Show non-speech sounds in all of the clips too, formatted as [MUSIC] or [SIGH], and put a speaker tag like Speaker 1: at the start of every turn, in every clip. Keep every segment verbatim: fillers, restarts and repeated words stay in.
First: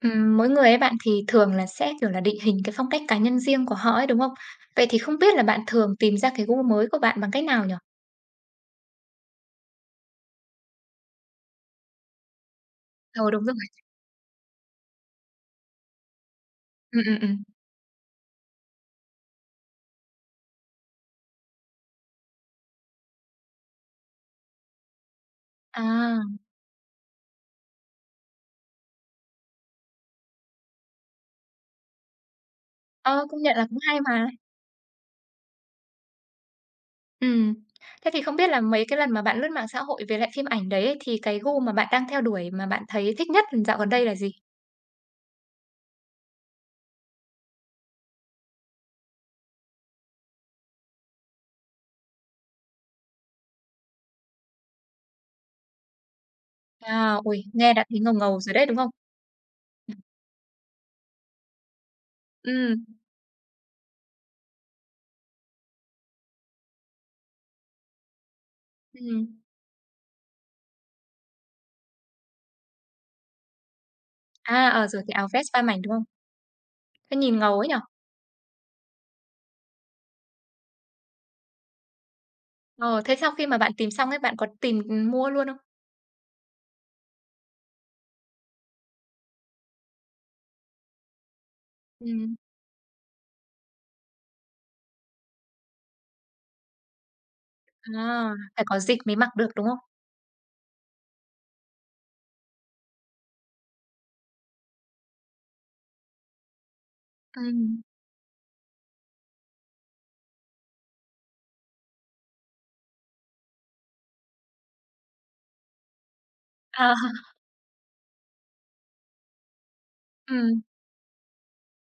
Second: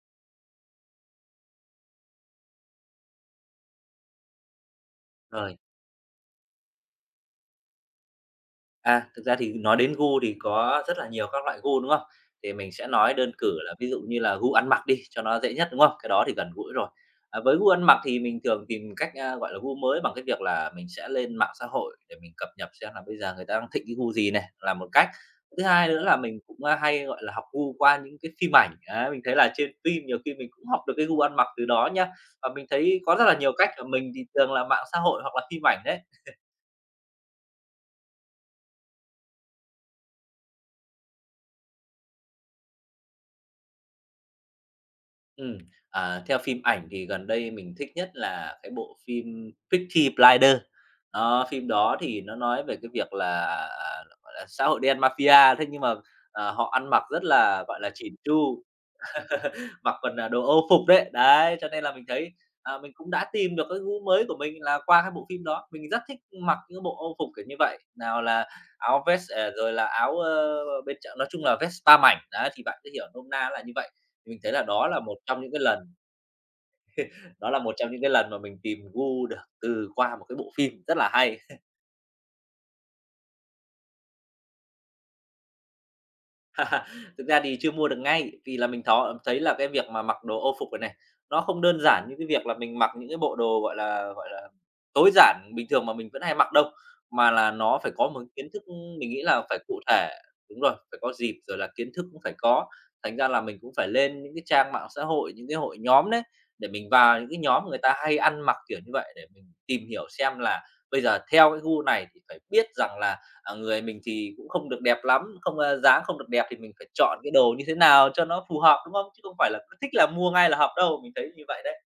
Speaker 1: Ừm, mỗi người ấy bạn thì thường là sẽ, kiểu là, định hình cái phong cách cá nhân riêng của họ ấy, đúng không? Vậy thì không biết là
Speaker 2: Rồi,
Speaker 1: bạn thường tìm ra cái gu mới của bạn bằng cách nào nhỉ?
Speaker 2: à, thực ra thì nói đến gu thì có rất là nhiều các loại gu, đúng không? Thì mình sẽ nói
Speaker 1: Ờ,
Speaker 2: đơn
Speaker 1: đúng rồi.
Speaker 2: cử là ví dụ như là gu ăn mặc đi, cho nó dễ nhất, đúng không? Cái đó thì gần gũi rồi.
Speaker 1: Ừm, ừm,
Speaker 2: À,
Speaker 1: ừm.
Speaker 2: với gu ăn mặc thì mình thường tìm cách, a, gọi là, gu mới bằng cái việc là mình sẽ lên mạng xã hội để mình cập nhật xem là bây giờ người ta đang thịnh cái gu gì này, là một cách. Thứ hai nữa là
Speaker 1: À,
Speaker 2: mình cũng, a, hay, gọi là, học gu qua những cái phim ảnh, á, mình thấy là trên phim nhiều khi mình cũng học được cái gu ăn mặc từ đó nhá. Và mình thấy có rất
Speaker 1: ơ,
Speaker 2: là
Speaker 1: công
Speaker 2: nhiều
Speaker 1: nhận là
Speaker 2: cách,
Speaker 1: cũng
Speaker 2: và
Speaker 1: hay
Speaker 2: mình thì
Speaker 1: mà.
Speaker 2: thường là mạng xã hội hoặc là phim ảnh đấy,
Speaker 1: Ừm. Thế thì không biết là mấy cái lần mà bạn lướt mạng xã hội về lại phim ảnh đấy ấy, thì cái gu mà bạn đang theo đuổi mà bạn thấy thích nhất dạo gần đây là gì?
Speaker 2: Ừm, à, Theo phim ảnh thì gần đây mình thích nhất là cái bộ phim Peaky Blinders. Đó, phim đó thì nó nói về cái việc là, à, gọi là, xã hội đen mafia, thế nhưng mà, ờ, họ ăn mặc
Speaker 1: À,
Speaker 2: rất
Speaker 1: ôi,
Speaker 2: là,
Speaker 1: nghe
Speaker 2: gọi
Speaker 1: đã
Speaker 2: là,
Speaker 1: thấy ngầu
Speaker 2: chỉn
Speaker 1: ngầu rồi
Speaker 2: chu,
Speaker 1: đấy, đúng không?
Speaker 2: mặc còn, à, đồ Âu phục đấy. Đấy, cho nên là mình thấy, à,
Speaker 1: Ừm,
Speaker 2: mình cũng đã tìm được cái gu mới của mình là qua cái bộ phim đó. Mình rất thích mặc những bộ Âu phục kiểu như vậy, nào là áo
Speaker 1: ừm.
Speaker 2: vest, à, rồi là áo, ơ, bên tr nói chung là vest ba mảnh, đấy, thì bạn cứ hiểu nôm na là như vậy. Mình thấy là
Speaker 1: À, ờ,
Speaker 2: đó là
Speaker 1: rồi cái
Speaker 2: một
Speaker 1: áo
Speaker 2: trong
Speaker 1: vest
Speaker 2: những cái
Speaker 1: ba
Speaker 2: lần
Speaker 1: mảnh, đúng không? Cái nhìn
Speaker 2: đó
Speaker 1: ngầu
Speaker 2: là
Speaker 1: ấy
Speaker 2: một
Speaker 1: nhở.
Speaker 2: trong những cái lần mà mình tìm gu được từ qua một cái bộ phim rất là hay.
Speaker 1: Ờ, thế sau khi mà bạn tìm xong ấy, bạn có tìm, mua luôn không?
Speaker 2: Thực ra thì chưa mua được ngay, vì là mình thó thấy là cái việc mà mặc đồ ô phục này này, nó không đơn giản như cái
Speaker 1: Ừm.
Speaker 2: việc là mình mặc những cái bộ đồ, gọi là, gọi là, tối giản bình thường mà mình vẫn hay mặc đâu, mà là nó phải có một cái
Speaker 1: À,
Speaker 2: kiến thức.
Speaker 1: phải có dịch
Speaker 2: Mình
Speaker 1: mới
Speaker 2: nghĩ
Speaker 1: mặc
Speaker 2: là
Speaker 1: được,
Speaker 2: phải
Speaker 1: đúng không?
Speaker 2: cụ thể, đúng rồi, phải có dịp rồi là kiến thức cũng phải có. Thành ra là mình cũng phải lên những cái trang mạng xã hội, những cái hội nhóm đấy, để mình vào những cái nhóm người
Speaker 1: Ừm.
Speaker 2: ta hay ăn mặc kiểu như vậy để mình tìm hiểu xem là bây giờ theo cái gu này thì phải biết rằng là À, người mình thì cũng không được đẹp lắm, không, a dáng không được đẹp thì mình phải
Speaker 1: À,
Speaker 2: chọn cái đồ như thế nào cho nó phù hợp, đúng không? Chứ không phải là cứ thích là mua ngay là
Speaker 1: ừm,
Speaker 2: hợp đâu, mình thấy như vậy đấy.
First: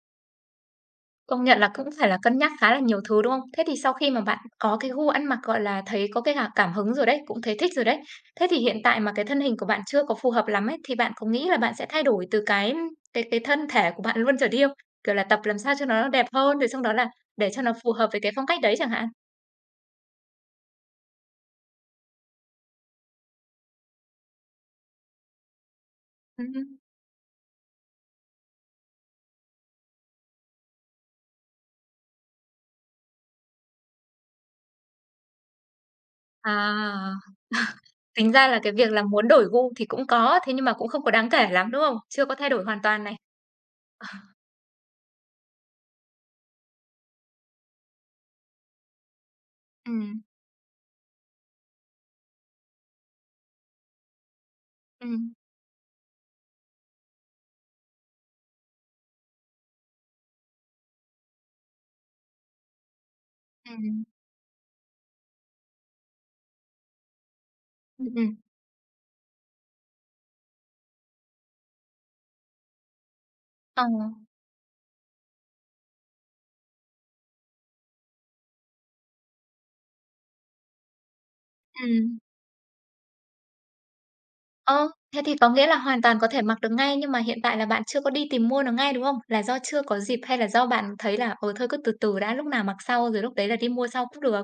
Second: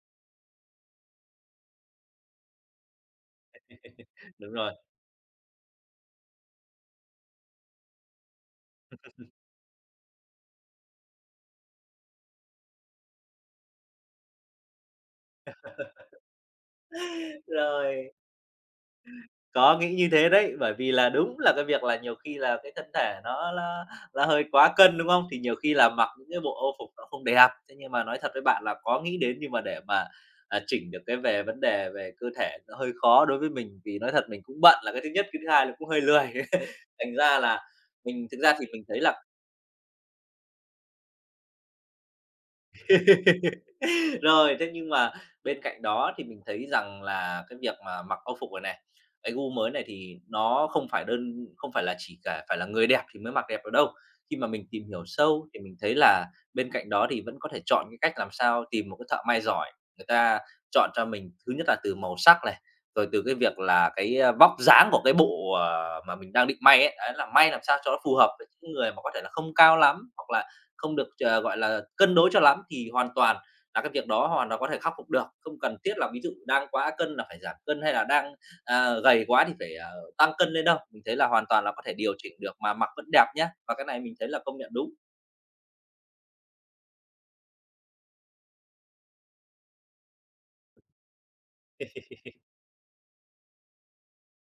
Speaker 1: công nhận là cũng phải là cân nhắc khá là nhiều thứ, đúng không? Thế thì sau khi mà bạn
Speaker 2: Đúng rồi.
Speaker 1: có cái gu ăn mặc, gọi là, thấy có cái cả cảm hứng rồi đấy, cũng thấy thích rồi đấy. Thế thì hiện tại mà cái thân hình của bạn chưa có phù hợp lắm ấy, thì bạn có nghĩ là bạn sẽ thay đổi từ cái cái cái thân thể của bạn luôn trở đi không? Kiểu là tập làm sao cho nó đẹp hơn, rồi xong đó là
Speaker 2: [LAUGHS]
Speaker 1: để cho nó phù hợp
Speaker 2: Rồi.
Speaker 1: với cái phong cách đấy chẳng hạn?
Speaker 2: Có, nghĩ như thế đấy, bởi vì là đúng là cái việc là nhiều khi là cái thân thể nó là nó hơi quá cân, đúng không? Thì nhiều khi là mặc những cái bộ
Speaker 1: Ừm.
Speaker 2: ô phục nó không đẹp. Thế nhưng mà nói thật với bạn là có nghĩ đến nhưng mà để mà, à, chỉnh được cái về vấn đề về cơ thể nó hơi khó đối với mình, vì nói thật mình cũng bận là cái thứ nhất, cái thứ hai là cũng hơi lười. [LAUGHS]
Speaker 1: À,
Speaker 2: Thành ra là mình
Speaker 1: tính
Speaker 2: thực
Speaker 1: ra
Speaker 2: ra
Speaker 1: là
Speaker 2: thì
Speaker 1: cái
Speaker 2: mình
Speaker 1: việc
Speaker 2: thấy
Speaker 1: là
Speaker 2: là
Speaker 1: muốn đổi gu thì cũng có, thế nhưng mà cũng không có đáng kể lắm, đúng không? Chưa có thay đổi hoàn toàn này.
Speaker 2: [LAUGHS]
Speaker 1: Ờ,
Speaker 2: Rồi, thế nhưng mà bên cạnh đó thì mình thấy rằng là cái việc mà mặc Âu phục này này, cái gu mới này thì
Speaker 1: ừm.
Speaker 2: nó không phải đơn không phải là chỉ cả phải là người đẹp thì mới mặc đẹp được đâu. Khi mà mình tìm hiểu
Speaker 1: Ừm,
Speaker 2: sâu thì mình thấy là bên cạnh đó thì vẫn có thể chọn cái cách làm sao tìm một cái thợ may giỏi, người ta chọn cho mình thứ nhất là từ màu sắc này, rồi từ cái việc là
Speaker 1: ừm,
Speaker 2: cái, a, vóc dáng của cái bộ, ờ, mà mình đang định may ấy, đấy, là may làm sao cho nó
Speaker 1: ừm,
Speaker 2: phù
Speaker 1: ừm,
Speaker 2: hợp với những người mà có thể là không cao lắm, hoặc là không được, ờ, gọi là, cân đối cho lắm thì hoàn toàn là
Speaker 1: ờ,
Speaker 2: cái việc đó hoàn toàn có thể khắc phục được, không cần thiết là ví dụ đang quá cân là phải giảm cân hay là đang, ờ, gầy quá thì phải, ờ, tăng cân lên đâu. Mình thấy là hoàn toàn là có thể điều
Speaker 1: ừm.
Speaker 2: chỉnh được mà mặc vẫn đẹp nhé và cái này mình thấy là công nhận
Speaker 1: Ơ,
Speaker 2: đúng.
Speaker 1: thế thì có nghĩa là hoàn toàn có thể mặc được ngay nhưng mà hiện tại là bạn chưa có đi tìm mua nó ngay, đúng không? Là do chưa có dịp hay là do bạn thấy là, ờ thôi cứ từ từ đã, lúc nào mặc sau rồi lúc đấy là đi mua sau cũng được?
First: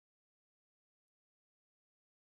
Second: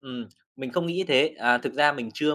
Speaker 2: Ừm, mình không nghĩ thế. À, thực ra mình chưa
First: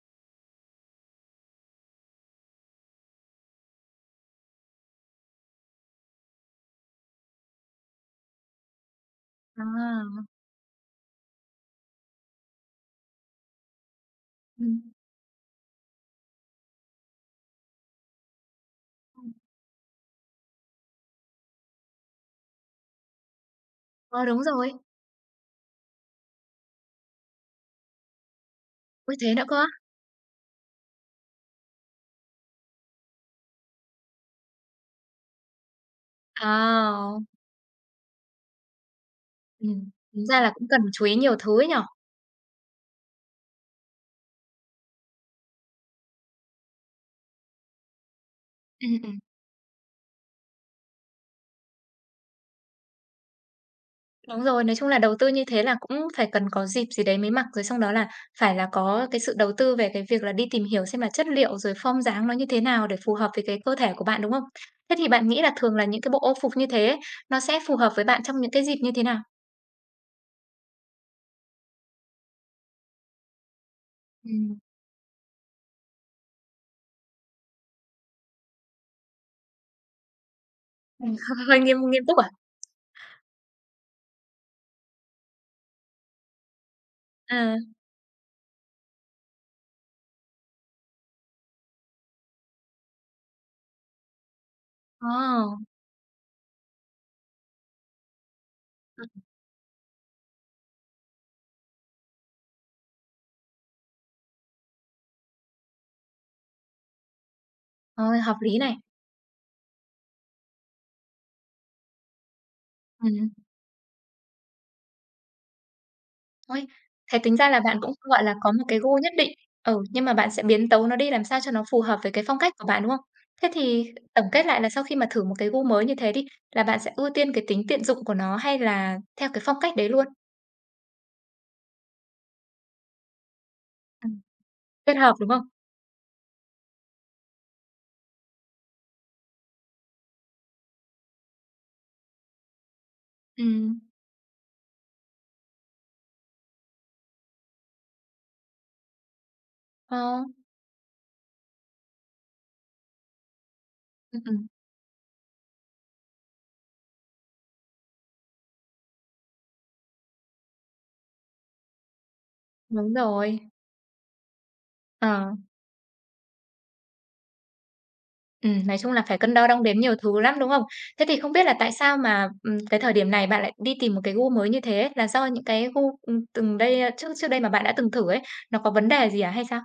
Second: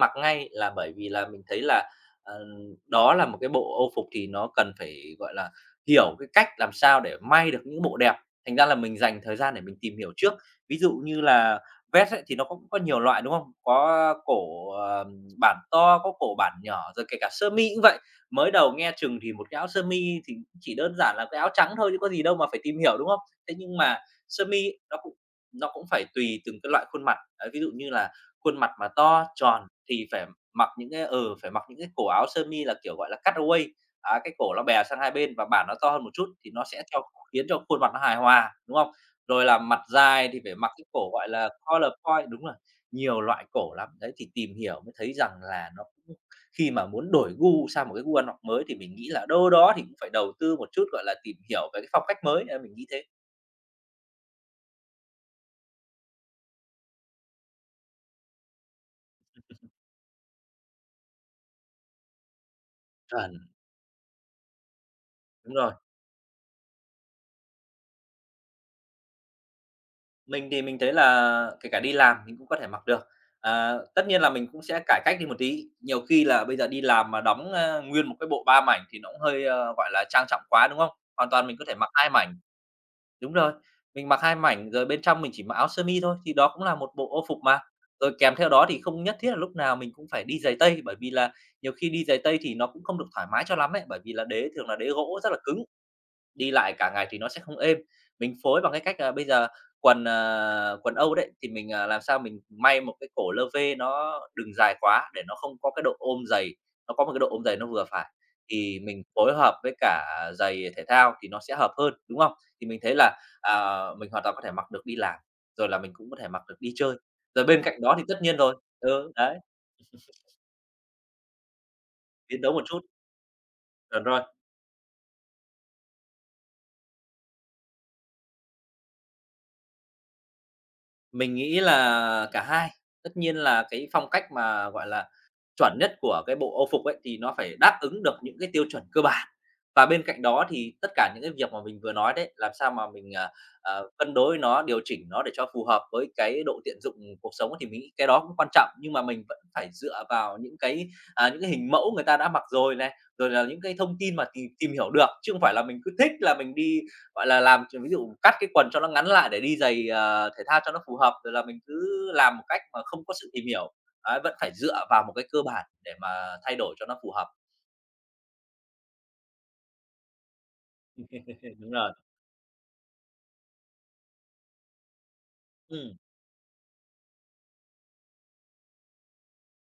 Speaker 2: mặc ngay là bởi vì là mình thấy là, ờ, đó là một cái bộ Âu phục thì nó cần phải, gọi là, hiểu cái cách làm sao để may được những bộ đẹp, thành ra là mình dành thời gian để mình tìm hiểu
Speaker 1: À,
Speaker 2: trước. Ví dụ như là vest ấy thì nó cũng có nhiều loại, đúng không? Có cổ,
Speaker 1: ừm,
Speaker 2: ờm, bản to, có cổ bản nhỏ, rồi kể cả sơ mi cũng vậy. Mới đầu nghe chừng
Speaker 1: ừm,
Speaker 2: thì một cái áo sơ mi thì chỉ đơn giản là cái áo trắng thôi chứ có gì đâu mà phải tìm hiểu, đúng không? Thế nhưng mà
Speaker 1: ờ, đúng
Speaker 2: sơ mi
Speaker 1: rồi.
Speaker 2: ấy, nó cũng nó cũng phải tùy từng cái loại khuôn mặt, đấy, ví dụ như là khuôn mặt mà
Speaker 1: Ôi,
Speaker 2: to,
Speaker 1: thế nữa cơ á?
Speaker 2: tròn thì phải mặc những cái ờ phải mặc những cái cổ áo sơ mi là, kiểu, gọi là, cutaway, á, cái cổ nó bè sang hai bên và bản nó to hơn một chút thì nó sẽ cho
Speaker 1: À,
Speaker 2: khiến cho khuôn mặt nó hài hòa, đúng không? Rồi là mặt
Speaker 1: ừm, tính
Speaker 2: dài
Speaker 1: ra
Speaker 2: thì
Speaker 1: là
Speaker 2: phải
Speaker 1: cũng
Speaker 2: mặc
Speaker 1: cần
Speaker 2: cái
Speaker 1: chú
Speaker 2: cổ,
Speaker 1: ý
Speaker 2: gọi
Speaker 1: nhiều
Speaker 2: là,
Speaker 1: thứ ấy nhỉ?
Speaker 2: collar point đúng rồi, nhiều loại cổ lắm. Đấy, thì tìm hiểu mới thấy rằng là nó cũng khi mà muốn đổi gu sang một cái gu ăn mặc mới thì mình
Speaker 1: Ừm,
Speaker 2: nghĩ
Speaker 1: ừm.
Speaker 2: là đâu đó thì cũng phải đầu tư một chút, gọi là, tìm hiểu về cái phong cách mới, à, mình nghĩ thế.
Speaker 1: Đúng rồi, nói chung là đầu tư như thế là cũng phải cần có dịp gì đấy mới mặc, rồi xong đó là phải là có cái sự đầu tư về cái việc là đi tìm hiểu xem là chất liệu rồi form dáng nó như thế nào để phù hợp
Speaker 2: Chuẩn.
Speaker 1: với cái cơ thể của bạn, đúng không? Thế thì bạn nghĩ là
Speaker 2: Đúng rồi.
Speaker 1: thường là những cái bộ ô phục như thế ấy, nó sẽ phù hợp với bạn trong những cái dịp như thế nào?
Speaker 2: Mình thì mình thấy là kể cả đi làm mình cũng có thể mặc được. Ờ, tất nhiên là mình
Speaker 1: Ừm.
Speaker 2: cũng sẽ cải cách đi một tí, nhiều khi là bây giờ đi làm mà đóng, a, nguyên một cái bộ ba mảnh thì nó cũng hơi, ơ, gọi là, trang trọng quá, đúng không?
Speaker 1: Ừm,
Speaker 2: Hoàn toàn
Speaker 1: [LAUGHS]
Speaker 2: mình
Speaker 1: Hơi
Speaker 2: có thể
Speaker 1: nghiêm
Speaker 2: mặc
Speaker 1: nghiêm
Speaker 2: hai
Speaker 1: túc à?
Speaker 2: mảnh, đúng rồi, mình mặc hai mảnh rồi bên trong mình chỉ mặc áo sơ mi thôi, thì đó cũng là một bộ ô phục
Speaker 1: À,
Speaker 2: mà. Rồi kèm theo đó thì không nhất thiết là lúc nào mình cũng phải đi giày tây, bởi vì là nhiều khi đi giày tây thì nó cũng không được thoải mái cho lắm ấy, bởi vì là đế thường là đế gỗ rất là cứng,
Speaker 1: ồ,
Speaker 2: đi lại cả ngày thì nó sẽ không êm. Mình phối bằng cái cách là bây giờ quần, ờ, quần âu đấy, thì mình, à, làm sao mình may một cái cổ lơ vê nó đừng dài quá để nó không có cái độ ôm giày, nó có một cái độ ôm giày nó vừa phải,
Speaker 1: ôi, hợp lý này.
Speaker 2: thì mình phối hợp với cả giày thể thao thì nó sẽ hợp hơn, đúng không? Thì mình thấy là,
Speaker 1: Ừm.
Speaker 2: à, mình hoàn toàn có thể mặc được đi làm, rồi là mình cũng có thể mặc được
Speaker 1: Ôi,
Speaker 2: đi chơi.
Speaker 1: thế tính
Speaker 2: Rồi
Speaker 1: ra là
Speaker 2: bên
Speaker 1: bạn
Speaker 2: cạnh
Speaker 1: cũng,
Speaker 2: đó thì tất
Speaker 1: gọi là,
Speaker 2: nhiên
Speaker 1: có
Speaker 2: rồi
Speaker 1: một cái gu
Speaker 2: ừ,
Speaker 1: nhất định,
Speaker 2: đấy,
Speaker 1: ừ, nhưng mà bạn sẽ biến tấu nó đi làm sao cho nó phù hợp với cái phong
Speaker 2: biến
Speaker 1: cách
Speaker 2: đấu một
Speaker 1: của
Speaker 2: chút.
Speaker 1: bạn, đúng không? Thế thì
Speaker 2: Chuẩn rồi.
Speaker 1: tổng kết lại là sau khi mà thử một cái gu mới như thế đi, là bạn sẽ ưu tiên cái tính tiện dụng của nó hay là theo cái phong cách đấy luôn?
Speaker 2: Mình nghĩ là cả hai, tất nhiên là cái phong
Speaker 1: Ừm,
Speaker 2: cách mà, gọi
Speaker 1: Kết
Speaker 2: là,
Speaker 1: hợp, đúng không?
Speaker 2: chuẩn nhất của cái bộ Âu phục ấy, thì nó phải đáp ứng được những cái tiêu chuẩn cơ bản. Và bên cạnh đó thì tất cả những cái việc mà mình vừa nói đấy, làm sao mà mình, à,
Speaker 1: Ừm,
Speaker 2: ờ, cân đối nó, điều chỉnh nó để cho phù hợp với cái độ tiện dụng cuộc sống thì mình nghĩ cái đó cũng quan trọng. Nhưng mà mình vẫn phải dựa
Speaker 1: ờ,
Speaker 2: vào những cái, à, những cái hình mẫu người ta đã mặc rồi này, rồi là những cái thông tin
Speaker 1: ừm,
Speaker 2: mà tìm
Speaker 1: ừm,
Speaker 2: tìm hiểu được, chứ không phải là mình cứ thích là mình đi, gọi là, làm ví dụ cắt cái quần cho nó ngắn lại để đi giày, ờ, thể thao cho nó phù hợp, rồi là mình cứ làm một cách mà
Speaker 1: đúng
Speaker 2: không có sự
Speaker 1: rồi,
Speaker 2: tìm hiểu. Đấy, vẫn phải dựa vào một cái
Speaker 1: ờ,
Speaker 2: cơ bản để mà thay đổi cho nó phù hợp.
Speaker 1: ừm, nói chung là phải cân đo đong đếm nhiều thứ lắm, đúng không? Thế thì không biết là
Speaker 2: [LAUGHS] Đúng
Speaker 1: tại
Speaker 2: rồi.
Speaker 1: sao mà, ừm, cái thời điểm này bạn lại đi tìm một cái gu mới như thế ấy, là do những cái gu,
Speaker 2: Ừm.
Speaker 1: ừm, từng đây, ơ, trước trước đây mà bạn đã từng thử ấy, nó có vấn đề gì à hay sao?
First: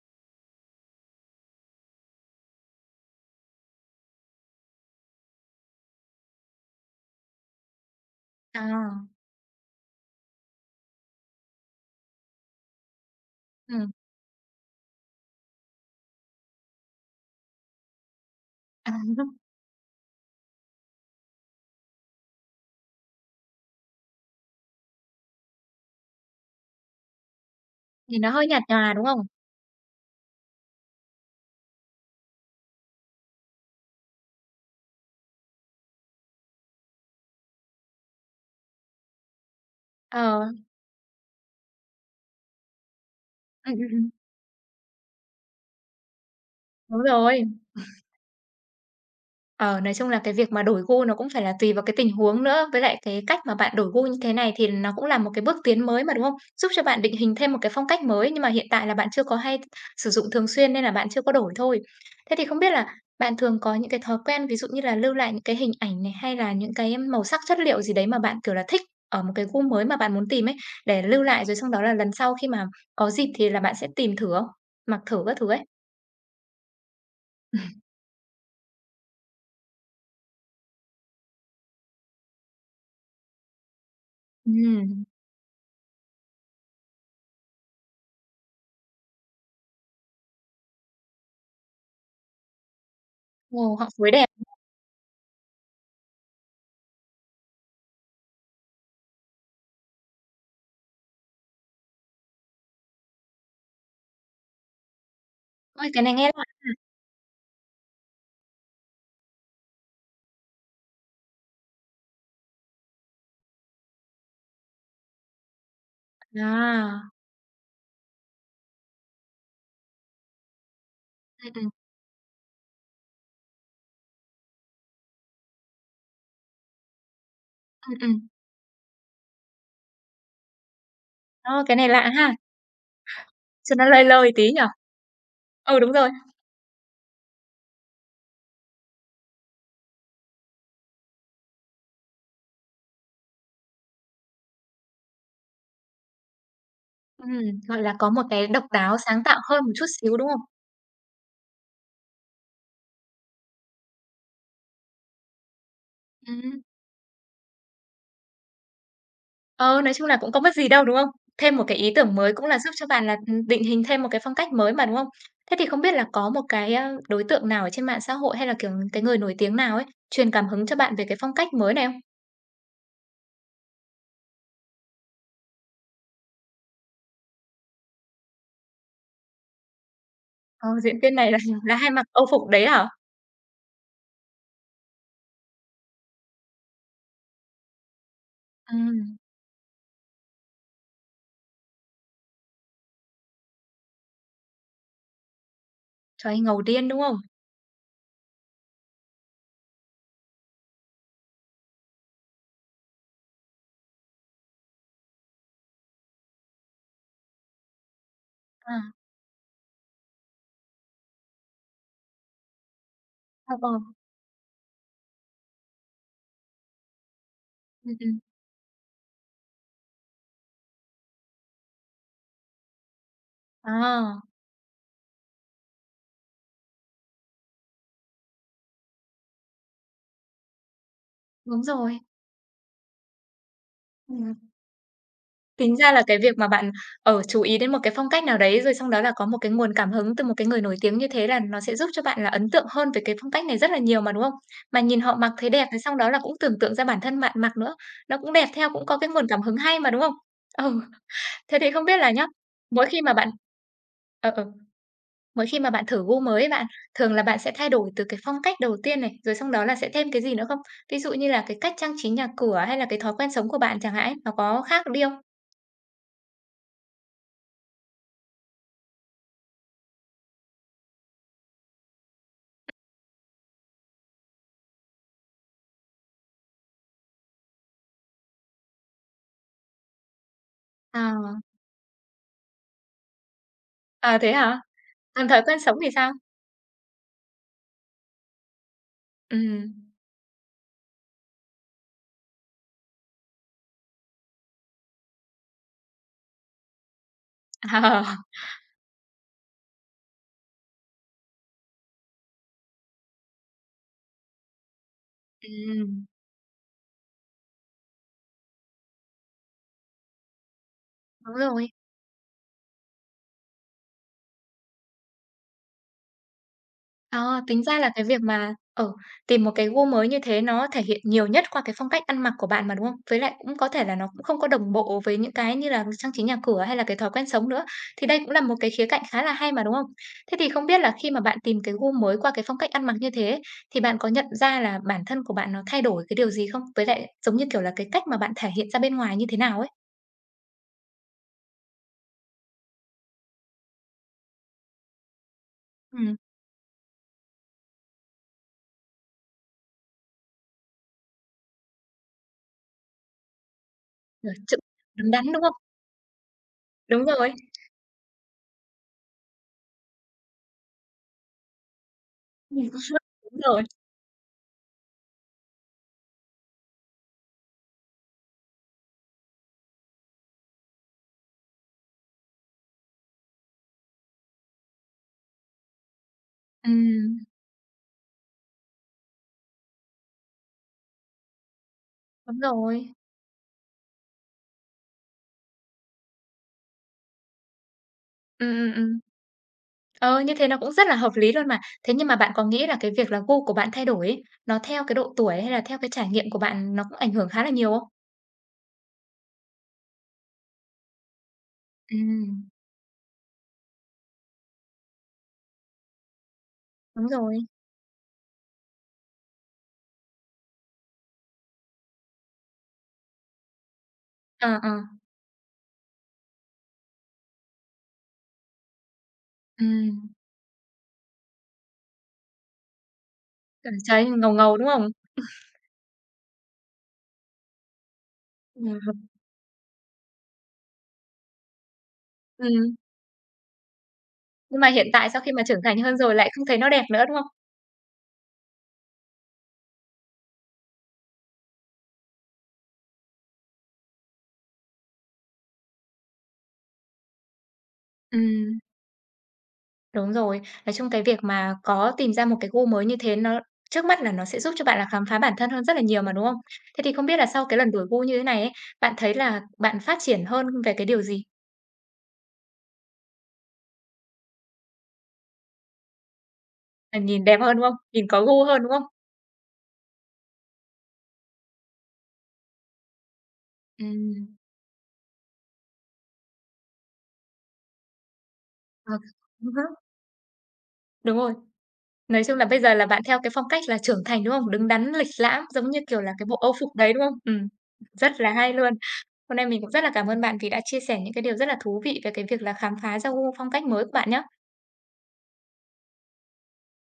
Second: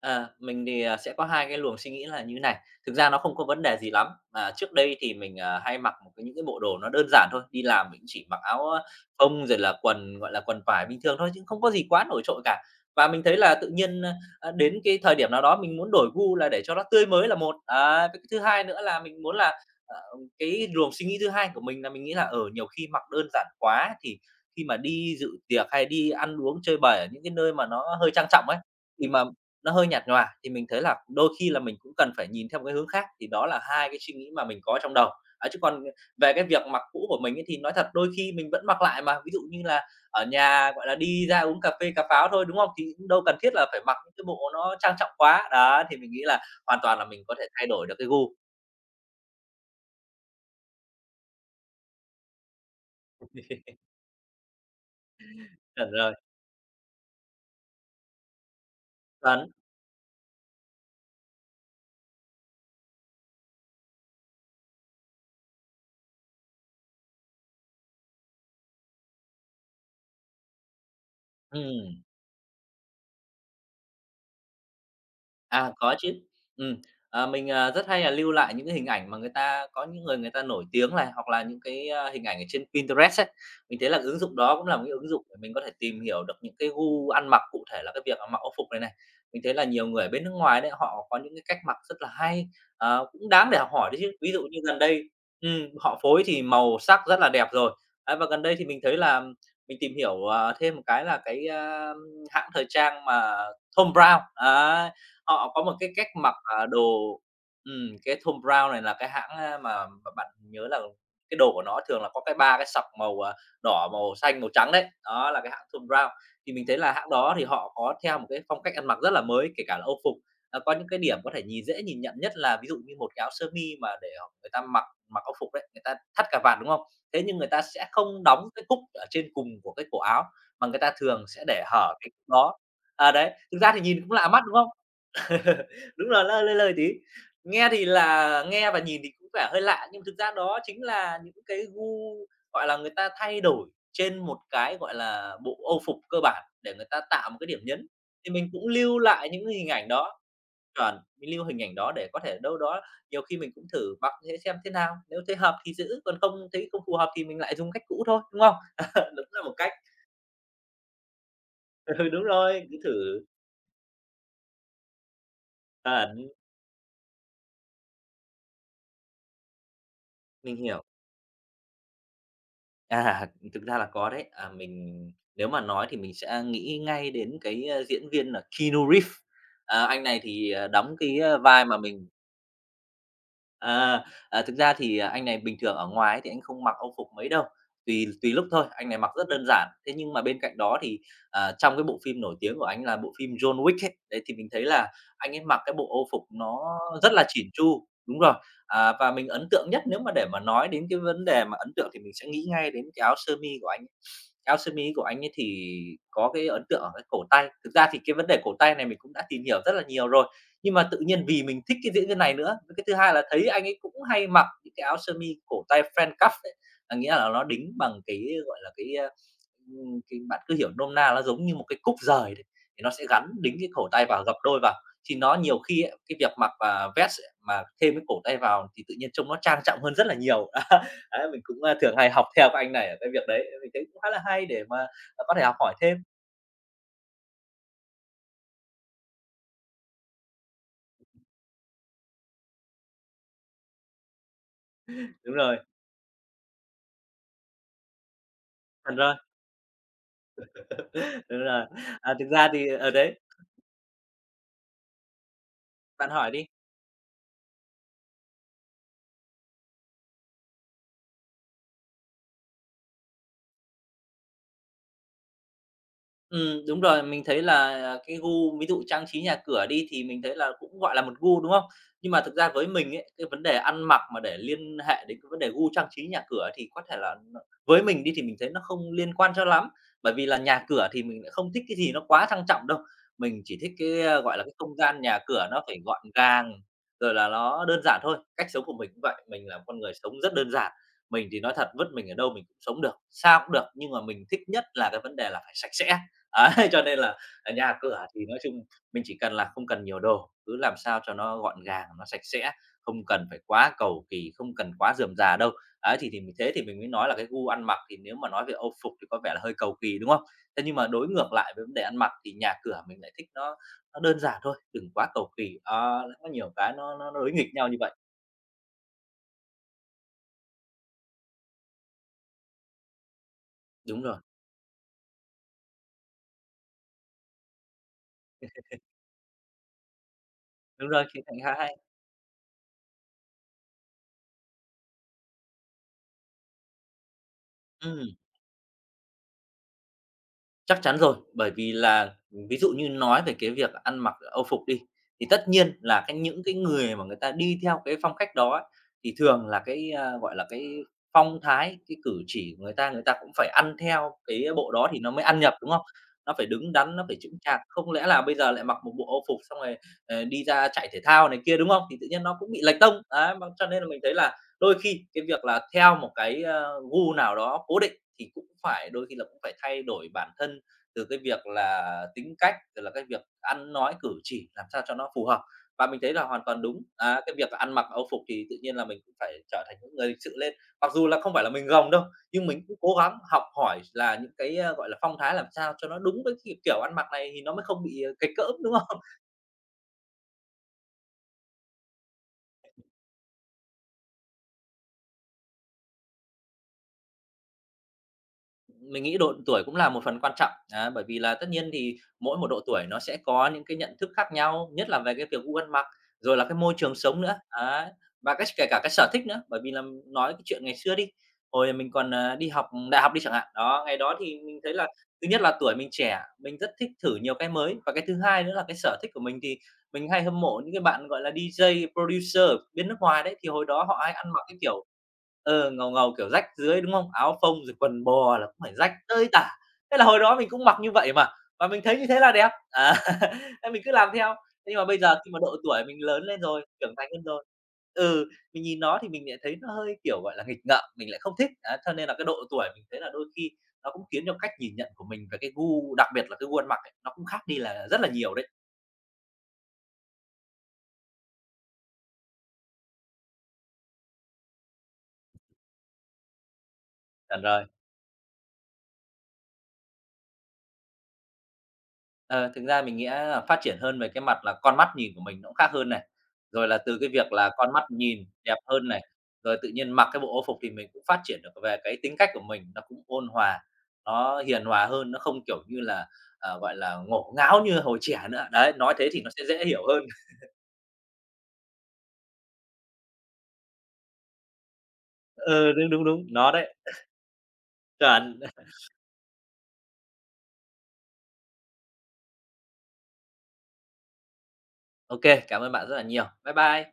Speaker 2: Ờ, mình thì, à, sẽ có hai cái luồng suy nghĩ là như này, thực ra nó không có vấn đề gì lắm, mà trước đây thì mình, à, hay mặc một cái những cái bộ đồ nó đơn giản thôi, đi làm mình chỉ mặc áo, a,
Speaker 1: À,
Speaker 2: phông rồi là quần, gọi là, quần vải bình thường thôi chứ không có gì quá nổi trội cả. Và mình thấy là tự
Speaker 1: ừm,
Speaker 2: nhiên, a, đến cái thời điểm nào đó mình muốn đổi gu là để cho nó tươi mới là một, đấy, cái thứ hai nữa
Speaker 1: à,
Speaker 2: là mình muốn
Speaker 1: [LAUGHS]
Speaker 2: là, ờ, cái luồng suy nghĩ thứ hai của mình là mình nghĩ là, ở nhiều khi mặc đơn giản quá thì khi mà đi dự tiệc hay đi ăn uống chơi bời ở những cái nơi mà nó hơi
Speaker 1: thì
Speaker 2: trang
Speaker 1: nó
Speaker 2: trọng
Speaker 1: hơi
Speaker 2: ấy,
Speaker 1: nhạt nhòa, đúng
Speaker 2: thì mà
Speaker 1: không?
Speaker 2: nó hơi nhạt nhòa thì mình thấy là đôi khi là mình cũng cần phải nhìn theo một cái hướng khác, thì đó là hai cái suy nghĩ mà mình có trong đầu. Ấy, chứ còn về cái việc mặc cũ của mình ấy thì nói thật đôi khi mình vẫn mặc lại mà, ví dụ như là ở
Speaker 1: Ờ,
Speaker 2: nhà, gọi là, đi ra uống cà phê, cà pháo thôi, đúng không? Thì cũng đâu cần thiết là
Speaker 1: ừm, ừm,
Speaker 2: phải mặc
Speaker 1: ừm,
Speaker 2: những cái bộ nó trang trọng quá. Đó, thì mình nghĩ là hoàn toàn
Speaker 1: đúng
Speaker 2: là mình có
Speaker 1: rồi.
Speaker 2: thể thay đổi được cái gu.
Speaker 1: Ờ, nói chung là cái việc mà đổi gu nó cũng phải là tùy vào cái tình huống nữa, với lại cái cách mà bạn đổi gu như thế này thì nó cũng là một cái bước tiến
Speaker 2: Chuẩn
Speaker 1: mới mà,
Speaker 2: rồi,
Speaker 1: đúng không? Giúp cho bạn định hình thêm một cái phong cách mới, nhưng mà hiện tại là bạn chưa có
Speaker 2: chuẩn.
Speaker 1: hay sử dụng thường xuyên nên là bạn chưa có đổi thôi. Thế thì không biết là bạn thường có những cái thói quen, ví dụ như là lưu lại những cái hình ảnh này, hay là những cái màu sắc, chất liệu gì đấy mà bạn, kiểu là, thích ở một cái gu mới mà bạn muốn tìm ấy, để lưu lại rồi sau đó là
Speaker 2: Ừm.
Speaker 1: lần sau khi mà có dịp thì là bạn sẽ tìm thử không? Mặc thử các thứ ấy?
Speaker 2: À, có chứ. Ừm, à, mình, à, rất hay là lưu lại những cái hình ảnh mà người ta có những người người ta nổi tiếng này, hoặc là những cái, a, hình ảnh ở trên Pinterest ấy. Mình thấy là ứng dụng đó cũng là một cái
Speaker 1: Ừm,
Speaker 2: ứng dụng để mình có thể tìm hiểu được những cái gu ăn mặc, cụ thể là cái việc, à, mặc âu phục này này. Mình thấy là nhiều người ở bên nước ngoài đấy, họ có những cái cách mặc rất là hay, ờ, cũng đáng để học
Speaker 1: ồ, họ
Speaker 2: hỏi đấy
Speaker 1: phối
Speaker 2: chứ.
Speaker 1: đẹp.
Speaker 2: Ví dụ như gần đây ừm, họ phối thì màu sắc rất là đẹp rồi. Ấy, và gần đây thì mình thấy là mình tìm hiểu, ờ, thêm một cái là cái, a, hãng thời trang mà Thom Browne, ấy. Họ có một cái
Speaker 1: Ôi, cái
Speaker 2: cách
Speaker 1: này nghe
Speaker 2: mặc,
Speaker 1: lạ.
Speaker 2: à, đồ ừm, cái Thom Browne này là cái hãng, a, mà mà bạn nhớ là cái đồ của nó thường là có cái ba cái sọc màu, à, đỏ, màu xanh, màu trắng đấy, đó là cái hãng Thom Browne. Thì mình thấy là
Speaker 1: À.
Speaker 2: hãng đó thì họ có theo một cái phong cách ăn mặc rất là mới, kể cả là âu phục. Ờ, có những cái điểm có thể
Speaker 1: Ừm,
Speaker 2: nhìn
Speaker 1: ừm,
Speaker 2: dễ nhìn nhận nhất là ví dụ như một cái áo sơ mi mà để họ- người ta mặc mặc âu phục đấy, người ta thắt cà vạt, đúng không? Thế nhưng người ta sẽ
Speaker 1: ừm,
Speaker 2: không
Speaker 1: ừm.
Speaker 2: đóng cái cúc ở trên cùng của cái cổ áo, mà người ta thường sẽ để
Speaker 1: Ơ, cái này
Speaker 2: hở
Speaker 1: lạ
Speaker 2: cái cúc
Speaker 1: ha,
Speaker 2: đó. À, đấy, thực ra
Speaker 1: cho
Speaker 2: thì
Speaker 1: nó
Speaker 2: nhìn
Speaker 1: lơi
Speaker 2: cũng lạ
Speaker 1: lơi tí
Speaker 2: mắt, đúng
Speaker 1: nhỉ?
Speaker 2: không? [LAUGHS]
Speaker 1: Ừ, đúng
Speaker 2: Đúng
Speaker 1: rồi.
Speaker 2: là nó lơi lơi tí. Nghe thì là nghe và nhìn thì cũng vẻ hơi lạ, nhưng mà thực ra đó chính là những cái gu, gọi là, người ta thay đổi trên một cái, gọi là, bộ âu phục cơ bản để người ta tạo một
Speaker 1: Ừm.
Speaker 2: cái điểm
Speaker 1: Gọi
Speaker 2: nhấn.
Speaker 1: là, có một
Speaker 2: Thì
Speaker 1: cái
Speaker 2: mình
Speaker 1: độc
Speaker 2: cũng
Speaker 1: đáo
Speaker 2: lưu
Speaker 1: sáng
Speaker 2: lại
Speaker 1: tạo
Speaker 2: những
Speaker 1: hơn
Speaker 2: hình
Speaker 1: một chút
Speaker 2: ảnh
Speaker 1: xíu,
Speaker 2: đó
Speaker 1: đúng không?
Speaker 2: chuẩn, mình lưu hình ảnh đó để có thể đâu đó nhiều khi mình cũng thử mặc thế xem thế nào, nếu thấy hợp thì giữ, còn không
Speaker 1: Ừm.
Speaker 2: thấy không phù hợp thì mình lại dùng cách cũ thôi, đúng không? [LAUGHS] Đúng là một cách.
Speaker 1: Ờ, nói chung là cũng có mất gì đâu, đúng không? Thêm một cái ý
Speaker 2: [LAUGHS] Ừ,
Speaker 1: tưởng
Speaker 2: đúng
Speaker 1: mới cũng là
Speaker 2: rồi,
Speaker 1: giúp
Speaker 2: cứ
Speaker 1: cho bạn là,
Speaker 2: thử.
Speaker 1: ừm, định hình thêm một cái phong cách mới mà, đúng không? Thế thì không biết là
Speaker 2: À,
Speaker 1: có một cái, a, đối tượng nào ở trên mạng xã hội hay là, kiểu, cái người nổi tiếng nào ấy, truyền cảm
Speaker 2: mình
Speaker 1: hứng cho
Speaker 2: hiểu.
Speaker 1: bạn về cái phong cách mới này không?
Speaker 2: À, Thực ra là có đấy. À, mình Nếu mà nói thì mình sẽ nghĩ ngay đến cái, a, diễn viên là Keanu Reeves. À, anh này thì,
Speaker 1: Ờ,
Speaker 2: à, đóng
Speaker 1: diễn viên
Speaker 2: cái,
Speaker 1: này
Speaker 2: a,
Speaker 1: là
Speaker 2: vai
Speaker 1: là
Speaker 2: mà
Speaker 1: hay mặc
Speaker 2: mình.
Speaker 1: [LAUGHS] Âu phục đấy hả?
Speaker 2: Ờ, à, Thực ra thì, à, anh này bình thường ở ngoài ấy thì anh không mặc âu phục mấy đâu, tùy tùy lúc thôi, anh này mặc
Speaker 1: Ừm.
Speaker 2: rất đơn giản. Thế nhưng mà bên cạnh đó thì, à, trong cái bộ phim nổi tiếng của anh là bộ phim John Wick ấy, đấy, thì mình thấy là anh ấy mặc cái bộ âu phục
Speaker 1: Trời ơi, ngầu
Speaker 2: nó
Speaker 1: điên, đúng
Speaker 2: rất
Speaker 1: không?
Speaker 2: là chỉn chu đúng rồi. À, và mình ấn tượng nhất nếu mà để mà nói đến cái vấn đề mà ấn tượng thì mình sẽ nghĩ ngay đến cái áo sơ mi của anh ấy. Áo sơ mi của anh ấy thì có cái ấn tượng ở cái cổ tay, thực ra thì cái vấn đề cổ tay này
Speaker 1: À.
Speaker 2: mình cũng đã tìm hiểu rất là nhiều rồi. Nhưng mà tự nhiên vì mình thích cái diễn viên này nữa, với cái thứ hai là thấy
Speaker 1: Ờ,
Speaker 2: anh
Speaker 1: ờ.
Speaker 2: ấy cũng hay mặc những cái áo sơ mi cổ tay fan cuff ấy, à, nghĩa là nó đính
Speaker 1: Ừm,
Speaker 2: bằng
Speaker 1: ừm.
Speaker 2: cái, gọi là, cái, ờ, ừm, cái bạn cứ hiểu nôm na nó giống như một cái cúc dời đấy, thì nó sẽ gắn đính cái cổ tay
Speaker 1: À,
Speaker 2: vào, gập đôi vào. Thì nó nhiều khi ấy, cái việc mặc, và vest ấy, mà thêm cái cổ tay vào thì tự nhiên trông nó trang trọng hơn rất là nhiều. [LAUGHS] Đấy, mình
Speaker 1: đúng
Speaker 2: cũng, a, thường
Speaker 1: rồi.
Speaker 2: hay học theo các anh này ở cái việc đấy, mình thấy cũng khá là
Speaker 1: Ừm,
Speaker 2: hay để mà, à, có thể học hỏi
Speaker 1: Tính ra
Speaker 2: thêm.
Speaker 1: là cái việc mà bạn, ở chú ý đến một cái phong cách nào đấy, rồi xong đó là có một cái nguồn cảm hứng từ một cái người nổi tiếng như thế là nó sẽ giúp cho bạn là ấn tượng hơn về cái phong cách này rất là nhiều mà, đúng không? Mà nhìn họ mặc
Speaker 2: Đúng
Speaker 1: thấy
Speaker 2: rồi,
Speaker 1: đẹp, thế xong đó là cũng tưởng tượng ra bản thân bạn mặc nữa, nó cũng đẹp theo, cũng
Speaker 2: chuẩn
Speaker 1: có cái
Speaker 2: rồi,
Speaker 1: nguồn cảm hứng hay mà, đúng không? Ừ,
Speaker 2: [LAUGHS] đúng
Speaker 1: thế
Speaker 2: rồi.
Speaker 1: thì không biết là
Speaker 2: À,
Speaker 1: nhá,
Speaker 2: thực ra thì
Speaker 1: mỗi
Speaker 2: ở
Speaker 1: khi mà
Speaker 2: đấy,
Speaker 1: bạn ờ, ờ, mỗi khi mà bạn thử
Speaker 2: bạn
Speaker 1: gu
Speaker 2: hỏi
Speaker 1: mới
Speaker 2: đi.
Speaker 1: ấy bạn, thường là bạn sẽ thay đổi từ cái phong cách đầu tiên này, rồi xong đó là sẽ thêm cái gì nữa không? Ví dụ như là cái cách trang trí nhà cửa hay là cái thói quen sống của bạn chẳng hạn ấy, nó có khác đi không?
Speaker 2: Ừm, đúng rồi, mình thấy là, à, cái gu ví dụ trang trí nhà cửa đi thì mình thấy là cũng, gọi là, một gu, đúng không? Nhưng mà thực ra với mình ấy, cái vấn đề ăn mặc mà để liên hệ đến cái vấn đề gu trang trí nhà cửa thì có thể là n với mình đi thì mình thấy nó không liên quan cho lắm, bởi vì là nhà cửa thì mình lại
Speaker 1: À,
Speaker 2: không thích cái gì nó quá sang trọng đâu. Mình chỉ thích cái,
Speaker 1: à,
Speaker 2: a,
Speaker 1: thế
Speaker 2: gọi là, cái
Speaker 1: hả?
Speaker 2: không gian nhà
Speaker 1: Còn thói
Speaker 2: cửa
Speaker 1: quen
Speaker 2: nó
Speaker 1: sống
Speaker 2: phải
Speaker 1: thì
Speaker 2: gọn
Speaker 1: sao?
Speaker 2: gàng, rồi là nó đơn giản thôi. Cách sống của mình cũng vậy, mình là một
Speaker 1: Ừm,
Speaker 2: con người sống rất đơn giản. Mình thì nói thật vứt mình ở đâu mình cũng sống được, sao cũng được, nhưng mà mình thích nhất là cái vấn đề là phải sạch sẽ. Ấy, [LAUGHS] cho nên là, à, nhà
Speaker 1: [LAUGHS] ờ,
Speaker 2: cửa thì nói chung mình chỉ cần là không cần nhiều đồ, cứ làm sao cho nó gọn gàng, nó sạch sẽ, không cần phải quá cầu kỳ, không cần quá rườm rà đâu.
Speaker 1: ừm,
Speaker 2: Ấy, thì thì mình thế thì mình mới nói là cái gu ăn mặc thì nếu mà nói về Âu phục thì có vẻ là hơi cầu kỳ, đúng không? Thế nhưng mà đối ngược
Speaker 1: đúng
Speaker 2: lại với
Speaker 1: rồi.
Speaker 2: vấn đề ăn mặc thì nhà cửa mình lại thích nó nó đơn giản thôi, đừng quá cầu kỳ. Đó, nó có nhiều cái nó nó nó đối
Speaker 1: Ờ,
Speaker 2: nghịch
Speaker 1: tính
Speaker 2: nhau như
Speaker 1: ra là
Speaker 2: vậy.
Speaker 1: cái việc mà, ờ, tìm một cái gu mới như thế nó thể hiện nhiều nhất qua cái phong cách ăn mặc của bạn mà, đúng không? Với lại cũng có thể là
Speaker 2: Đúng
Speaker 1: nó
Speaker 2: rồi,
Speaker 1: cũng không có đồng bộ với những cái như là trang trí nhà cửa hay là cái thói quen sống nữa, thì đây cũng là một cái khía cạnh khá là hay mà, đúng không? Thế thì không biết
Speaker 2: đúng
Speaker 1: là
Speaker 2: rồi,
Speaker 1: khi mà
Speaker 2: khía cạnh
Speaker 1: bạn
Speaker 2: khá
Speaker 1: tìm cái
Speaker 2: hay.
Speaker 1: gu mới qua cái phong cách ăn mặc như thế ấy, thì bạn có nhận ra là bản thân của bạn nó thay đổi cái điều gì không? Với lại, giống như kiểu là, cái cách
Speaker 2: Ừm.
Speaker 1: mà bạn thể hiện ra bên ngoài như thế nào ấy?
Speaker 2: Chắc chắn rồi, bởi vì là ví dụ như nói về cái việc ăn mặc Âu phục đi, thì tất nhiên là cái những cái người mà người ta đi theo cái phong cách đó ấy, thì thường là cái, a, gọi là, cái phong thái, cái cử chỉ của người ta, người ta cũng phải ăn theo
Speaker 1: Rồi,
Speaker 2: cái
Speaker 1: chững
Speaker 2: bộ đó thì
Speaker 1: đứng
Speaker 2: nó
Speaker 1: đắn,
Speaker 2: mới ăn
Speaker 1: đúng không?
Speaker 2: nhập, đúng không? Nó phải đứng đắn,
Speaker 1: Đúng
Speaker 2: nó phải
Speaker 1: rồi.
Speaker 2: chững chạc, không lẽ là bây giờ lại mặc một bộ Âu phục xong rồi, ờ, đi ra chạy thể thao này kia, đúng không? Thì tự nhiên nó cũng bị
Speaker 1: Ừm.
Speaker 2: lệch tông, đấy,
Speaker 1: Đúng
Speaker 2: mà
Speaker 1: rồi,
Speaker 2: cho nên là mình thấy là đôi khi cái việc là theo một cái, a, gu nào đó cố định thì cũng phải đôi khi là cũng phải thay đổi bản thân từ cái việc là tính cách, rồi là cái việc ăn nói cử chỉ làm sao cho nó phù hợp. Và mình thấy là hoàn toàn đúng,
Speaker 1: ừm,
Speaker 2: à, cái việc ăn mặc âu phục thì tự nhiên là mình cũng phải trở thành những người lịch sự lên. Mặc dù là không phải là mình gồng đâu,
Speaker 1: đúng
Speaker 2: nhưng mình cũng cố
Speaker 1: rồi,
Speaker 2: gắng học hỏi là những cái, a, gọi là, phong thái làm sao cho nó đúng với cái kiểu ăn mặc này thì nó mới không bị, ờ, cạch
Speaker 1: ừm,
Speaker 2: cỡm,
Speaker 1: ừm,
Speaker 2: đúng không?
Speaker 1: ừm. Ờ, như thế nó cũng rất là hợp lý luôn mà. Thế nhưng mà bạn có nghĩ là cái việc là gu của bạn thay đổi ấy, nó theo cái độ tuổi hay là theo cái trải nghiệm của bạn nó cũng ảnh hưởng khá là nhiều không?
Speaker 2: Mình nghĩ độ tuổi cũng là một phần quan trọng, á, bởi vì là tất nhiên thì mỗi
Speaker 1: Ừm,
Speaker 2: một độ tuổi nó sẽ có những cái nhận thức khác nhau, nhất là về cái việc gu ăn mặc, rồi là cái môi trường
Speaker 1: đúng
Speaker 2: sống nữa,
Speaker 1: rồi,
Speaker 2: ấy, và cái kể cả cái sở thích nữa. Bởi vì là nói cái chuyện ngày xưa đi, hồi mình còn, à, đi học đại học đi chẳng hạn, đó, ngày đó thì
Speaker 1: ờ,
Speaker 2: mình
Speaker 1: ờ,
Speaker 2: thấy là thứ nhất là tuổi mình trẻ, mình rất thích thử nhiều cái mới, và cái thứ hai nữa là cái sở thích của mình thì
Speaker 1: ừm,
Speaker 2: mình hay hâm mộ những cái bạn, gọi là, đê gi, producer bên nước ngoài đấy, thì hồi
Speaker 1: cảm
Speaker 2: đó họ
Speaker 1: thấy
Speaker 2: hay
Speaker 1: ngầu
Speaker 2: ăn mặc
Speaker 1: ngầu,
Speaker 2: cái
Speaker 1: đúng
Speaker 2: kiểu,
Speaker 1: không?
Speaker 2: ờ, ngầu ngầu, kiểu, rách rưới, đúng không? Áo phông rồi quần bò là cũng phải rách
Speaker 1: Ừm,
Speaker 2: tơi tả. Thế là hồi đó mình cũng mặc như vậy mà, và mình thấy như thế là đẹp,
Speaker 1: ừm,
Speaker 2: à, [LAUGHS] thế mình cứ làm theo.
Speaker 1: nhưng mà
Speaker 2: Nhưng mà
Speaker 1: hiện
Speaker 2: bây
Speaker 1: tại
Speaker 2: giờ
Speaker 1: sau
Speaker 2: khi
Speaker 1: khi
Speaker 2: mà
Speaker 1: mà
Speaker 2: độ
Speaker 1: trưởng thành
Speaker 2: tuổi
Speaker 1: hơn
Speaker 2: mình
Speaker 1: rồi
Speaker 2: lớn
Speaker 1: lại
Speaker 2: lên
Speaker 1: không thấy
Speaker 2: rồi,
Speaker 1: nó đẹp
Speaker 2: trưởng
Speaker 1: nữa,
Speaker 2: thành
Speaker 1: đúng
Speaker 2: hơn
Speaker 1: không?
Speaker 2: rồi. Ừ, mình nhìn nó thì mình lại thấy nó hơi, kiểu, gọi là, nghịch ngợm, mình lại không thích. Á, cho nên là cái độ tuổi mình thấy là đôi khi nó cũng khiến cho cách nhìn nhận của mình về cái gu, đặc biệt là cái gu ăn mặc ấy, nó cũng khác đi là rất là nhiều đấy.
Speaker 1: Ừm. Đúng rồi. Nói chung cái việc mà có tìm ra một cái gu mới như thế nó trước mắt là nó sẽ giúp cho bạn là khám phá bản thân hơn rất là nhiều mà, đúng không? Thế thì không biết là
Speaker 2: Chuẩn
Speaker 1: sau cái
Speaker 2: rồi.
Speaker 1: lần đổi gu như thế này ấy, bạn thấy là bạn phát triển hơn về cái điều gì?
Speaker 2: Ờ, Thực ra mình nghĩ là phát triển hơn về cái mặt là con mắt nhìn của mình nó cũng khác hơn này, rồi là
Speaker 1: Là
Speaker 2: từ cái
Speaker 1: nhìn
Speaker 2: việc
Speaker 1: đẹp
Speaker 2: là
Speaker 1: hơn, đúng
Speaker 2: con
Speaker 1: không?
Speaker 2: mắt
Speaker 1: Nhìn có
Speaker 2: nhìn
Speaker 1: gu
Speaker 2: đẹp
Speaker 1: hơn, đúng không?
Speaker 2: hơn này, rồi tự nhiên mặc cái bộ ô phục thì mình cũng phát triển được về cái tính cách của mình, nó cũng ôn hòa,
Speaker 1: Ừm.
Speaker 2: nó hiền hòa hơn, nó không, kiểu như là, ờ, gọi là, ngổ ngáo như hồi trẻ nữa. Đấy,
Speaker 1: Ờ.
Speaker 2: nói thế thì nó sẽ
Speaker 1: Ừm
Speaker 2: dễ
Speaker 1: hứm.
Speaker 2: hiểu hơn. [LAUGHS]
Speaker 1: Đúng rồi. Nói chung là bây giờ là bạn theo cái phong cách là trưởng thành, đúng không? Đứng đắn, lịch lãm, giống
Speaker 2: Ừ,
Speaker 1: như
Speaker 2: đúng,
Speaker 1: kiểu
Speaker 2: đúng,
Speaker 1: là cái
Speaker 2: đúng,
Speaker 1: bộ
Speaker 2: nó
Speaker 1: Âu
Speaker 2: đấy,
Speaker 1: phục đấy, đúng không? Ừm. Rất là
Speaker 2: chuẩn.
Speaker 1: hay
Speaker 2: [LAUGHS]
Speaker 1: luôn. Hôm nay mình cũng rất là cảm ơn bạn vì đã chia sẻ những cái điều rất là thú vị về cái việc là khám phá ra gu phong cách mới của bạn nha.
Speaker 2: Ok, cảm ơn bạn rất là nhiều. Bye bye.